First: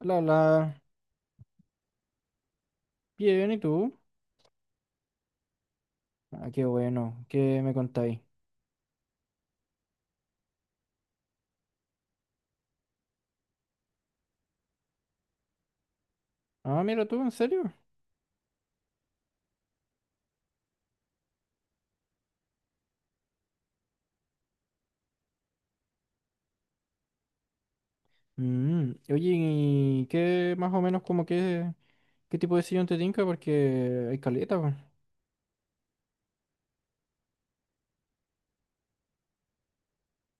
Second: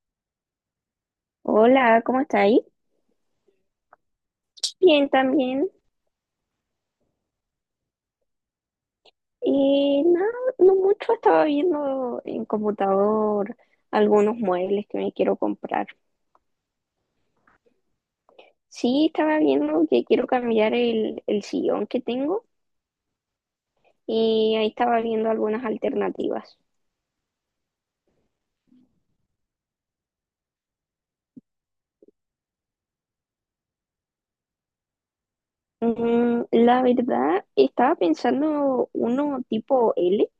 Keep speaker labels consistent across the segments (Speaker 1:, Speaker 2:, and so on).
Speaker 1: La,
Speaker 2: Hola, ¿cómo estáis?
Speaker 1: bien, ¿y tú?
Speaker 2: Bien, también.
Speaker 1: Ah, qué bueno, ¿qué me contáis?
Speaker 2: Nada, no mucho. Estaba viendo en computador algunos muebles que me quiero comprar.
Speaker 1: Ah, mira tú, ¿en serio?
Speaker 2: Sí, estaba viendo que quiero cambiar el sillón que tengo y ahí estaba viendo algunas alternativas.
Speaker 1: Oye, ¿y qué más o menos qué tipo de sillón te tinca? Porque hay caleta, pues.
Speaker 2: La verdad, estaba pensando uno tipo L,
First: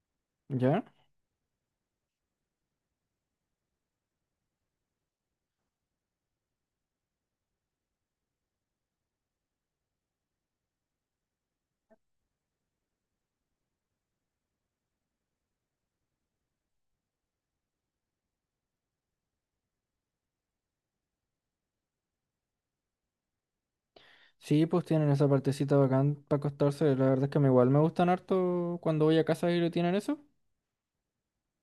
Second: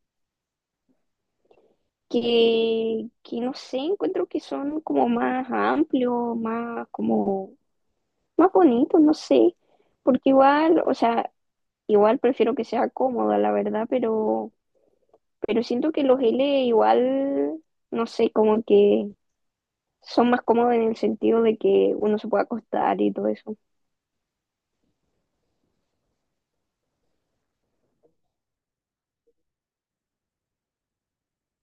Speaker 1: ¿Ya?
Speaker 2: que no sé, encuentro que son como más amplios, más como más bonitos, no sé. Porque igual, o sea, igual prefiero que sea cómoda, la verdad, pero siento que los L igual, no sé, como que son más cómodos en el sentido de que uno se puede acostar y todo eso.
Speaker 1: Sí, pues tienen esa partecita bacán para acostarse, la verdad es que me igual me gustan harto cuando voy a casa y le tienen eso.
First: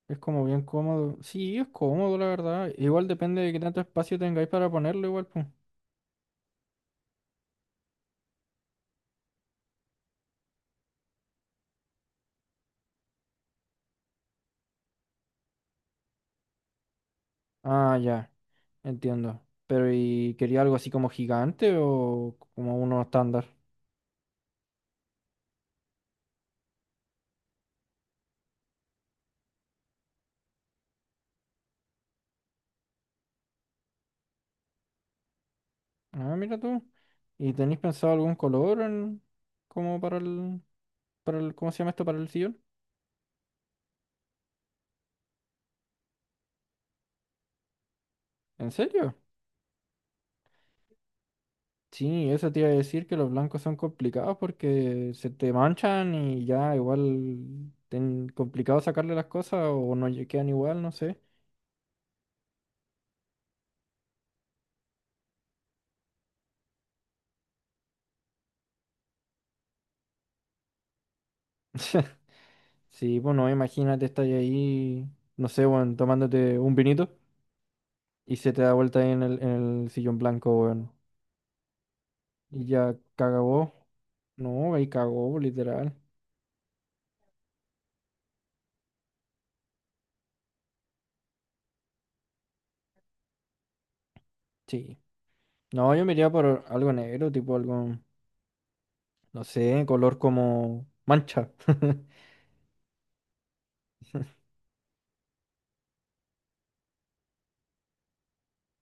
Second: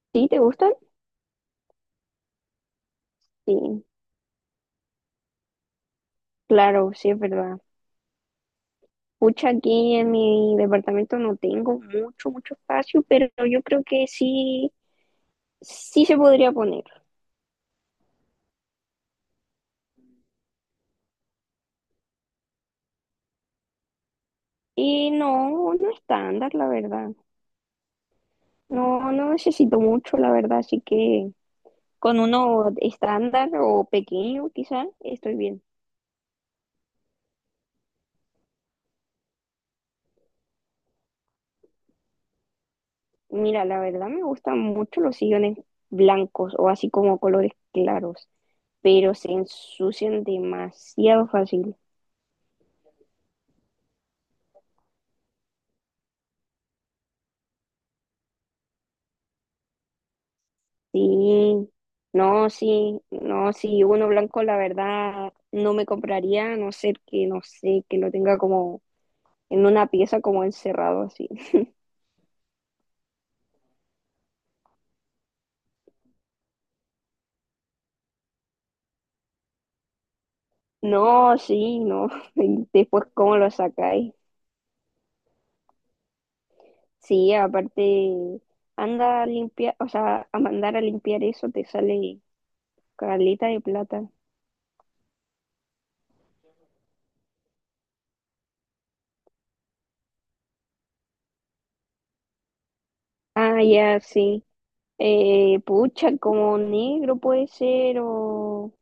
Speaker 1: Es
Speaker 2: ¿Sí? ¿Te
Speaker 1: como bien
Speaker 2: gustan?
Speaker 1: cómodo. Sí, es cómodo, la verdad. Igual depende de qué tanto
Speaker 2: Sí,
Speaker 1: espacio tengáis para ponerlo, igual, pues.
Speaker 2: claro, sí es verdad. Pucha, aquí en mi departamento no tengo mucho, mucho espacio, pero yo creo que sí, sí se podría poner.
Speaker 1: Ah, ya. Entiendo. Pero ¿y quería algo así como gigante o como uno estándar?
Speaker 2: Y no, no estándar, la verdad. No, no necesito mucho, la verdad, así que con uno estándar o pequeño, quizá, estoy bien.
Speaker 1: Ah, mira tú. ¿Y tenéis pensado algún color como para para el, ¿cómo se llama esto? Para el sillón.
Speaker 2: Mira, la verdad me gustan mucho los sillones blancos o así como colores claros,
Speaker 1: ¿En
Speaker 2: pero
Speaker 1: serio?
Speaker 2: se ensucian demasiado fácil.
Speaker 1: Sí, eso te iba a decir que los blancos son complicados porque se te manchan y ya igual ten complicado sacarle las cosas o no quedan igual, no sé.
Speaker 2: Sí, no, sí, no, sí, uno blanco la verdad no me compraría, a no ser que, no sé, que lo tenga como en una pieza como encerrado así.
Speaker 1: Sí, bueno, imagínate, estás ahí, no sé, bueno, tomándote un vinito y se te da vuelta ahí en en el sillón blanco, weón.
Speaker 2: No, sí, no,
Speaker 1: Y
Speaker 2: y
Speaker 1: ya
Speaker 2: después cómo lo
Speaker 1: cagó.
Speaker 2: sacáis.
Speaker 1: No, ahí cagó, literal.
Speaker 2: Sí, aparte, anda a limpiar, o sea, a mandar a limpiar eso te sale caleta de plata.
Speaker 1: Sí. No, yo me iría por algo negro, tipo algo, no sé, color como mancha.
Speaker 2: Ah, ya, sí. Pucha, como negro puede ser o,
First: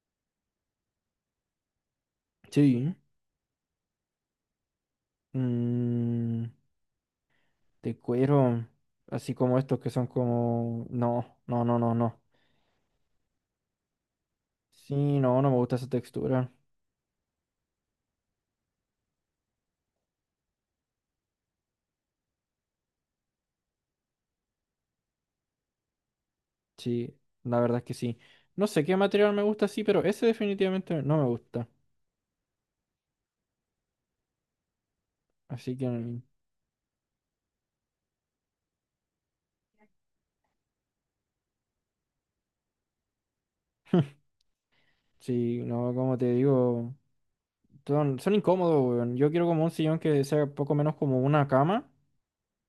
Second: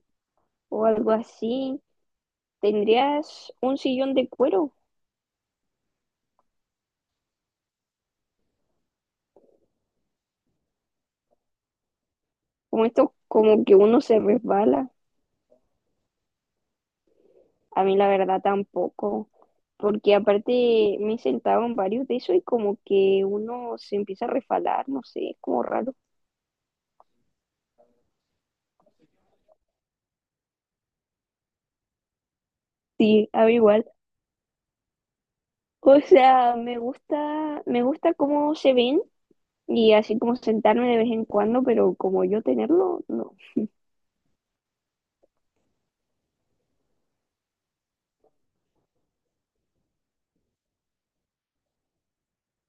Speaker 2: o algo así.
Speaker 1: Sí.
Speaker 2: ¿Tendrías un sillón de cuero?
Speaker 1: Mm, de cuero, así como estos que son como... No, no, no, no, no.
Speaker 2: Como esto, como que uno se resbala.
Speaker 1: Sí, no, no me gusta esa textura.
Speaker 2: A mí la verdad tampoco. Porque aparte me he sentado en varios de eso y como que uno se empieza a resbalar, no sé, es como raro.
Speaker 1: Sí, la verdad es que sí. No sé qué material me gusta, sí, pero ese definitivamente no me gusta.
Speaker 2: Sí, a mí igual.
Speaker 1: Así
Speaker 2: O
Speaker 1: que...
Speaker 2: sea, me gusta cómo se ven y así como sentarme de vez en cuando, pero como yo tenerlo, no.
Speaker 1: Sí, no, como te digo. Son incómodos, weón. Yo quiero como un sillón que sea poco menos como una cama,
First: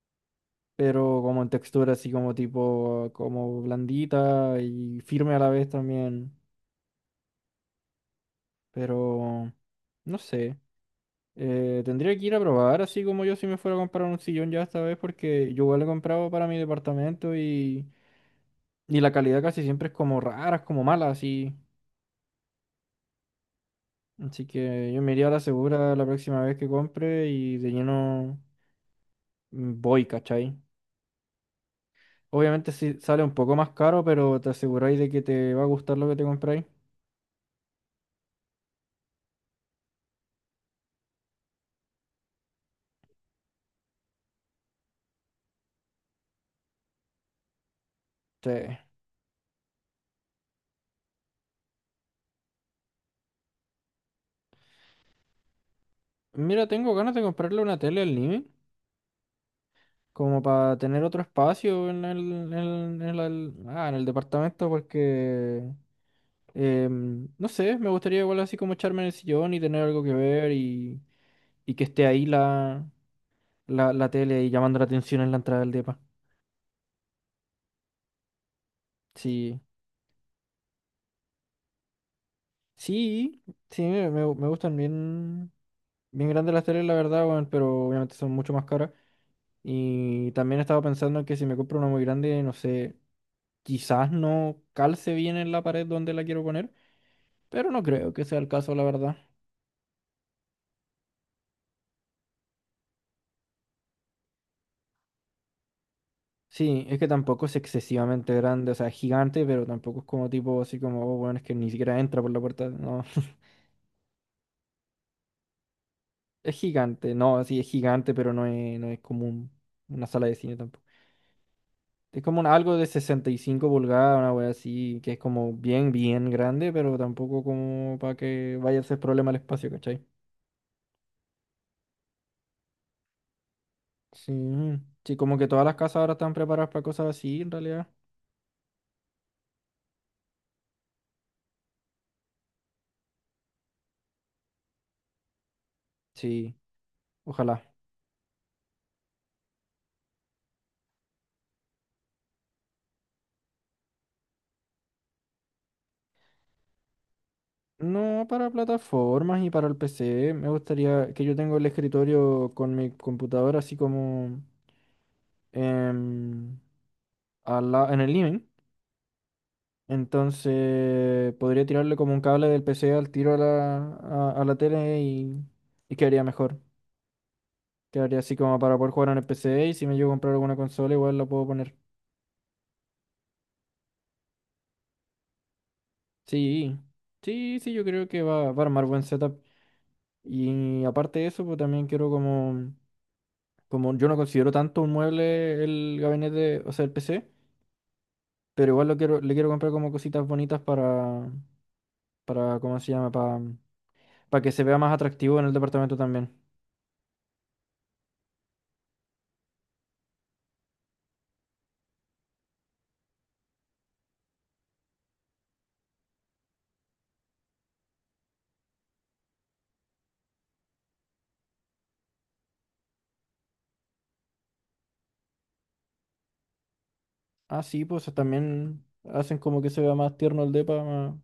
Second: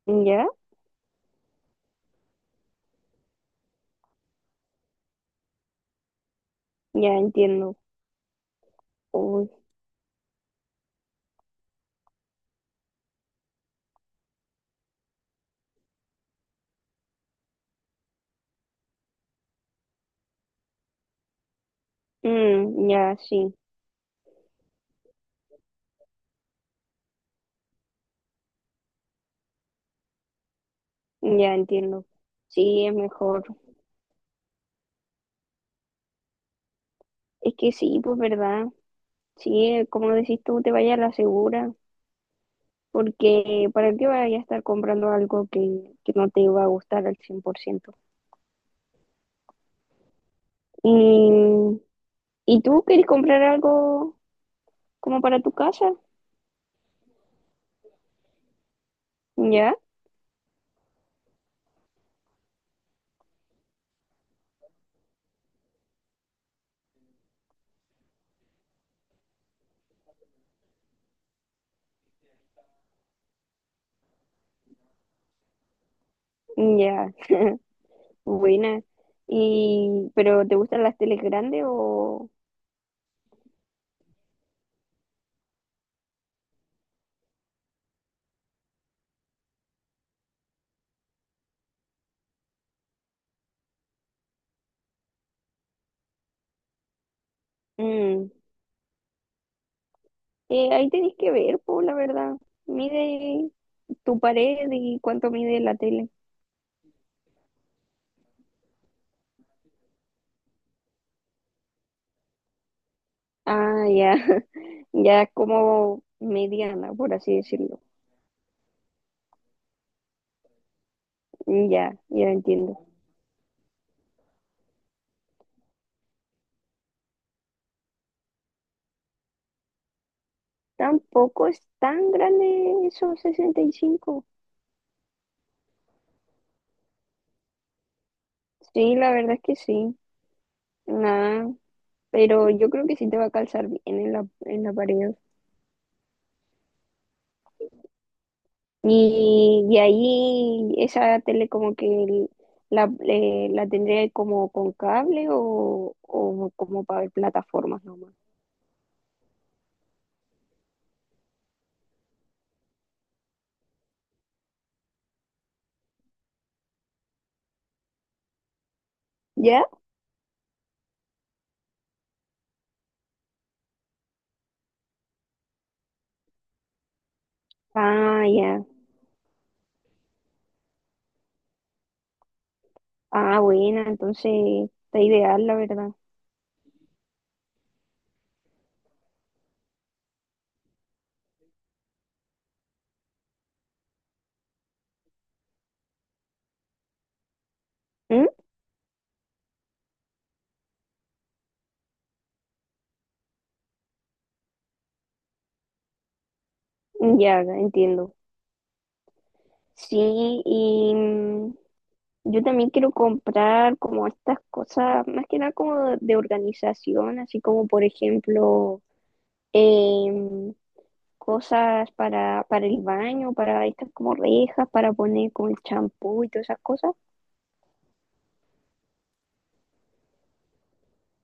Speaker 2: Ya,
Speaker 1: pero como en textura así como tipo, como blandita y firme a la vez también.
Speaker 2: ya entiendo. Uy,
Speaker 1: Pero, no sé. Tendría que ir a probar así como yo si me fuera a comprar un sillón ya esta vez porque yo igual he comprado para mi departamento y la calidad casi siempre es como rara, es como mala así.
Speaker 2: ya sí,
Speaker 1: Así que yo me iría a la segura la próxima vez que compre y de lleno mm, voy, ¿cachai?
Speaker 2: ya entiendo.
Speaker 1: Obviamente
Speaker 2: Sí,
Speaker 1: sí
Speaker 2: es
Speaker 1: sale un
Speaker 2: mejor.
Speaker 1: poco más caro, pero te aseguráis de que te va a gustar lo que te compráis.
Speaker 2: Es que sí, pues verdad. Sí, como decís tú, te vayas a la segura, porque ¿para qué vayas a estar comprando algo que no te va a gustar al 100%?
Speaker 1: Sí.
Speaker 2: ¿Y, ¿y tú querés comprar algo como para tu casa?
Speaker 1: Mira, tengo ganas de comprarle una tele al living,
Speaker 2: ¿Ya?
Speaker 1: como para tener otro espacio en en el departamento, porque, no sé, me gustaría igual así como echarme en el sillón y tener algo que ver y que esté ahí la tele y llamando la atención en la entrada del depa.
Speaker 2: Ya. Buena.
Speaker 1: Sí,
Speaker 2: Y, ¿pero te gustan las teles grandes o?
Speaker 1: sí, sí, me gustan bien, bien grandes las teles, la verdad, weón, pero obviamente son mucho más caras. Y también estaba pensando que si me compro una muy grande, no sé, quizás no calce bien en la pared donde la quiero poner, pero no creo que
Speaker 2: Mm,
Speaker 1: sea el caso, la verdad.
Speaker 2: Ahí tenés que ver, pues la verdad. Mide tu pared y cuánto mide la tele.
Speaker 1: Sí, es que tampoco es excesivamente grande, o sea, es gigante, pero tampoco es como tipo así como, oh, bueno, es que ni siquiera entra por la puerta, no.
Speaker 2: Ah, ya, ya como
Speaker 1: Es
Speaker 2: mediana, por
Speaker 1: gigante,
Speaker 2: así
Speaker 1: no, sí, es
Speaker 2: decirlo.
Speaker 1: gigante, pero no es como una sala de cine tampoco.
Speaker 2: Ya,
Speaker 1: Es
Speaker 2: ya
Speaker 1: como algo
Speaker 2: entiendo.
Speaker 1: de 65 pulgadas, una wea así, que es como bien, bien grande, pero tampoco como para que vaya a ser problema el espacio, ¿cachai?
Speaker 2: Tampoco es tan grande esos 65.
Speaker 1: Sí, sí, como que todas las casas ahora están preparadas para cosas así, en realidad.
Speaker 2: Sí, la verdad es que sí. Nada, pero yo creo que sí te va a calzar bien en la, pared.
Speaker 1: Sí, ojalá.
Speaker 2: Y ahí esa tele como que la tendría como con cable o como para ver plataformas nomás.
Speaker 1: No, para plataformas y para el PC. Me gustaría que yo tengo el escritorio con mi computadora así como em, al en el living.
Speaker 2: ¿Ya?
Speaker 1: Entonces podría tirarle como un cable del PC al tiro a a la tele y quedaría mejor. Quedaría
Speaker 2: Ah,
Speaker 1: así como
Speaker 2: ya.
Speaker 1: para poder jugar en el PC y si me llego a comprar alguna consola igual la puedo poner.
Speaker 2: Ah, buena, entonces está ideal, la verdad.
Speaker 1: Sí, sí, sí, yo creo que va a armar buen setup. Y aparte de eso, pues también quiero como yo no considero tanto un mueble el gabinete, o sea, el PC,
Speaker 2: ¿Mm?
Speaker 1: pero igual lo quiero, le quiero comprar como cositas bonitas para, ¿cómo se llama? Para que se vea más atractivo en el departamento también.
Speaker 2: Ya, entiendo. Sí, y yo también quiero comprar como estas cosas, más que nada como de, organización, así como por ejemplo em, cosas para el baño, para estas como rejas, para poner como el champú y todas esas cosas.
Speaker 1: Ah, sí, pues también hacen como que se vea más tierno el depa, más,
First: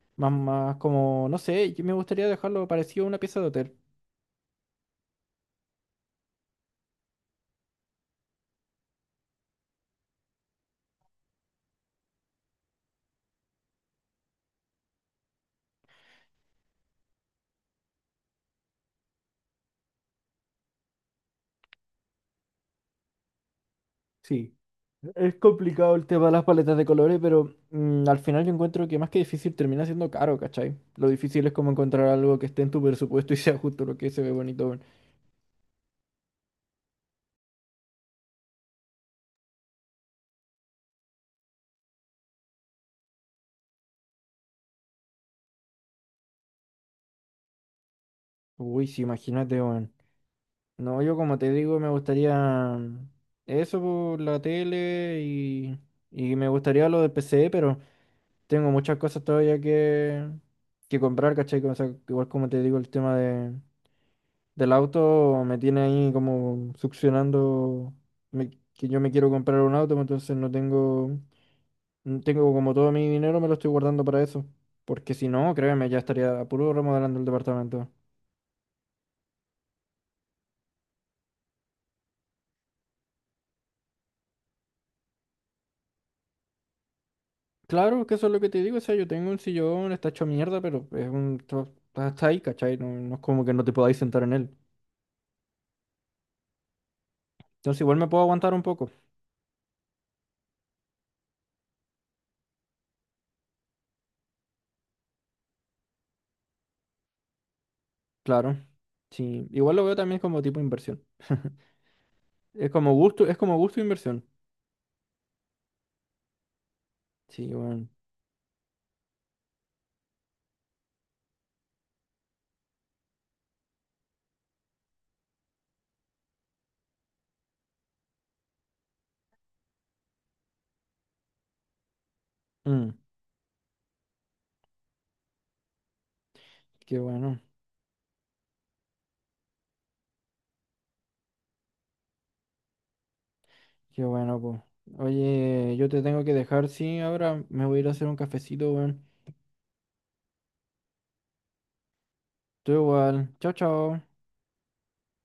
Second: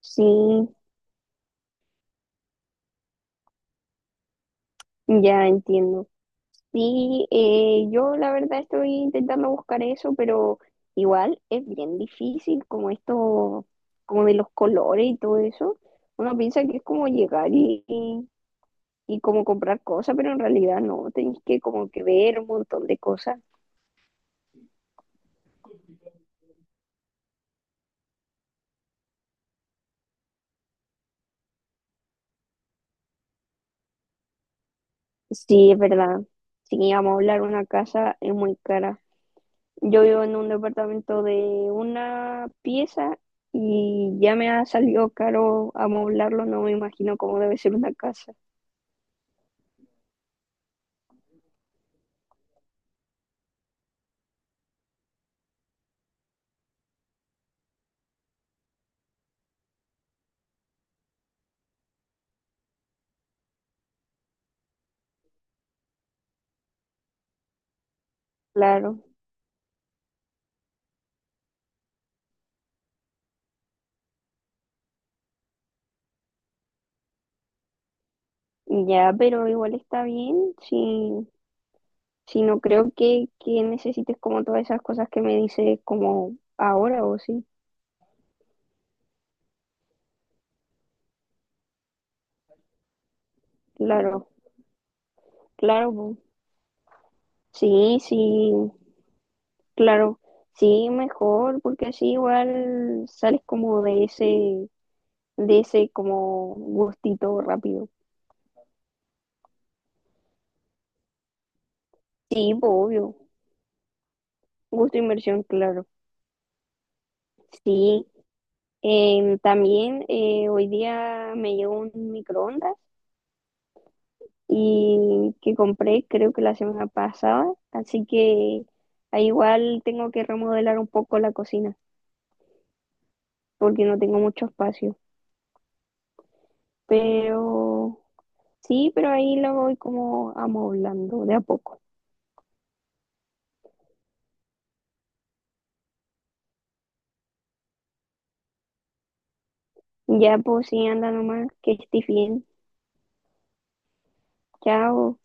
Speaker 2: Sí,
Speaker 1: más, más como, no sé, yo me gustaría dejarlo parecido a una pieza de hotel.
Speaker 2: ya entiendo. Sí, yo la verdad estoy intentando buscar eso, pero igual es bien difícil como esto, como de los colores y todo eso. Uno piensa que es como llegar y como comprar cosas, pero en realidad no, tenés que como que ver un montón de cosas.
Speaker 1: Sí. Es complicado el tema de las paletas de colores, pero al final yo encuentro que más que difícil termina siendo caro, ¿cachai? Lo difícil es como encontrar algo que esté en tu presupuesto y sea justo lo que se ve bonito, weón.
Speaker 2: Sí, es verdad. Sí, vamos a hablar, una casa es muy cara. Yo vivo en un departamento de una pieza y ya me ha salido caro amoblarlo, no me imagino cómo debe ser una casa.
Speaker 1: Uy, sí, imagínate, weón. No, yo como te digo, me gustaría mm, eso por la tele y me gustaría lo del PC, pero tengo muchas cosas todavía que comprar, ¿cachai? O sea, igual como te digo, el tema del auto me tiene ahí como succionando que
Speaker 2: Claro.
Speaker 1: yo me quiero comprar un auto, pues, entonces no tengo, no tengo como todo mi dinero, me lo estoy guardando para eso. Porque si no, créeme, ya estaría a puro remodelando el departamento.
Speaker 2: Ya, pero igual está bien, si no creo que necesites como todas esas cosas que me dices como ahora o sí,
Speaker 1: Claro que eso es lo que te digo, o sea, yo tengo un sillón, está hecho mierda, pero es un, está está ahí, ¿cachai? No, no es como que no te podáis sentar
Speaker 2: claro,
Speaker 1: en él.
Speaker 2: claro, po.
Speaker 1: Entonces igual
Speaker 2: Sí,
Speaker 1: me puedo aguantar un
Speaker 2: sí,
Speaker 1: poco,
Speaker 2: claro, sí, mejor, porque así igual sales como de ese, como gustito rápido.
Speaker 1: claro. Sí, igual lo veo también como tipo inversión.
Speaker 2: Sí, po, obvio,
Speaker 1: Es como gusto e inversión.
Speaker 2: gusto inversión, claro,
Speaker 1: Sí, bueno.
Speaker 2: sí. También hoy día me llegó un microondas y que compré creo que la semana pasada, así que ahí igual tengo que remodelar un poco la cocina
Speaker 1: Mm,
Speaker 2: porque no tengo mucho espacio,
Speaker 1: qué bueno.
Speaker 2: pero sí, pero ahí lo voy como amoblando de a poco.
Speaker 1: Qué bueno, pues. Oye, yo te tengo que dejar, sí, ahora me voy a ir a hacer un cafecito, weón.
Speaker 2: Ya pues sí, anda nomás, que estés bien.
Speaker 1: Tú igual. Chao, chao.
Speaker 2: Chao.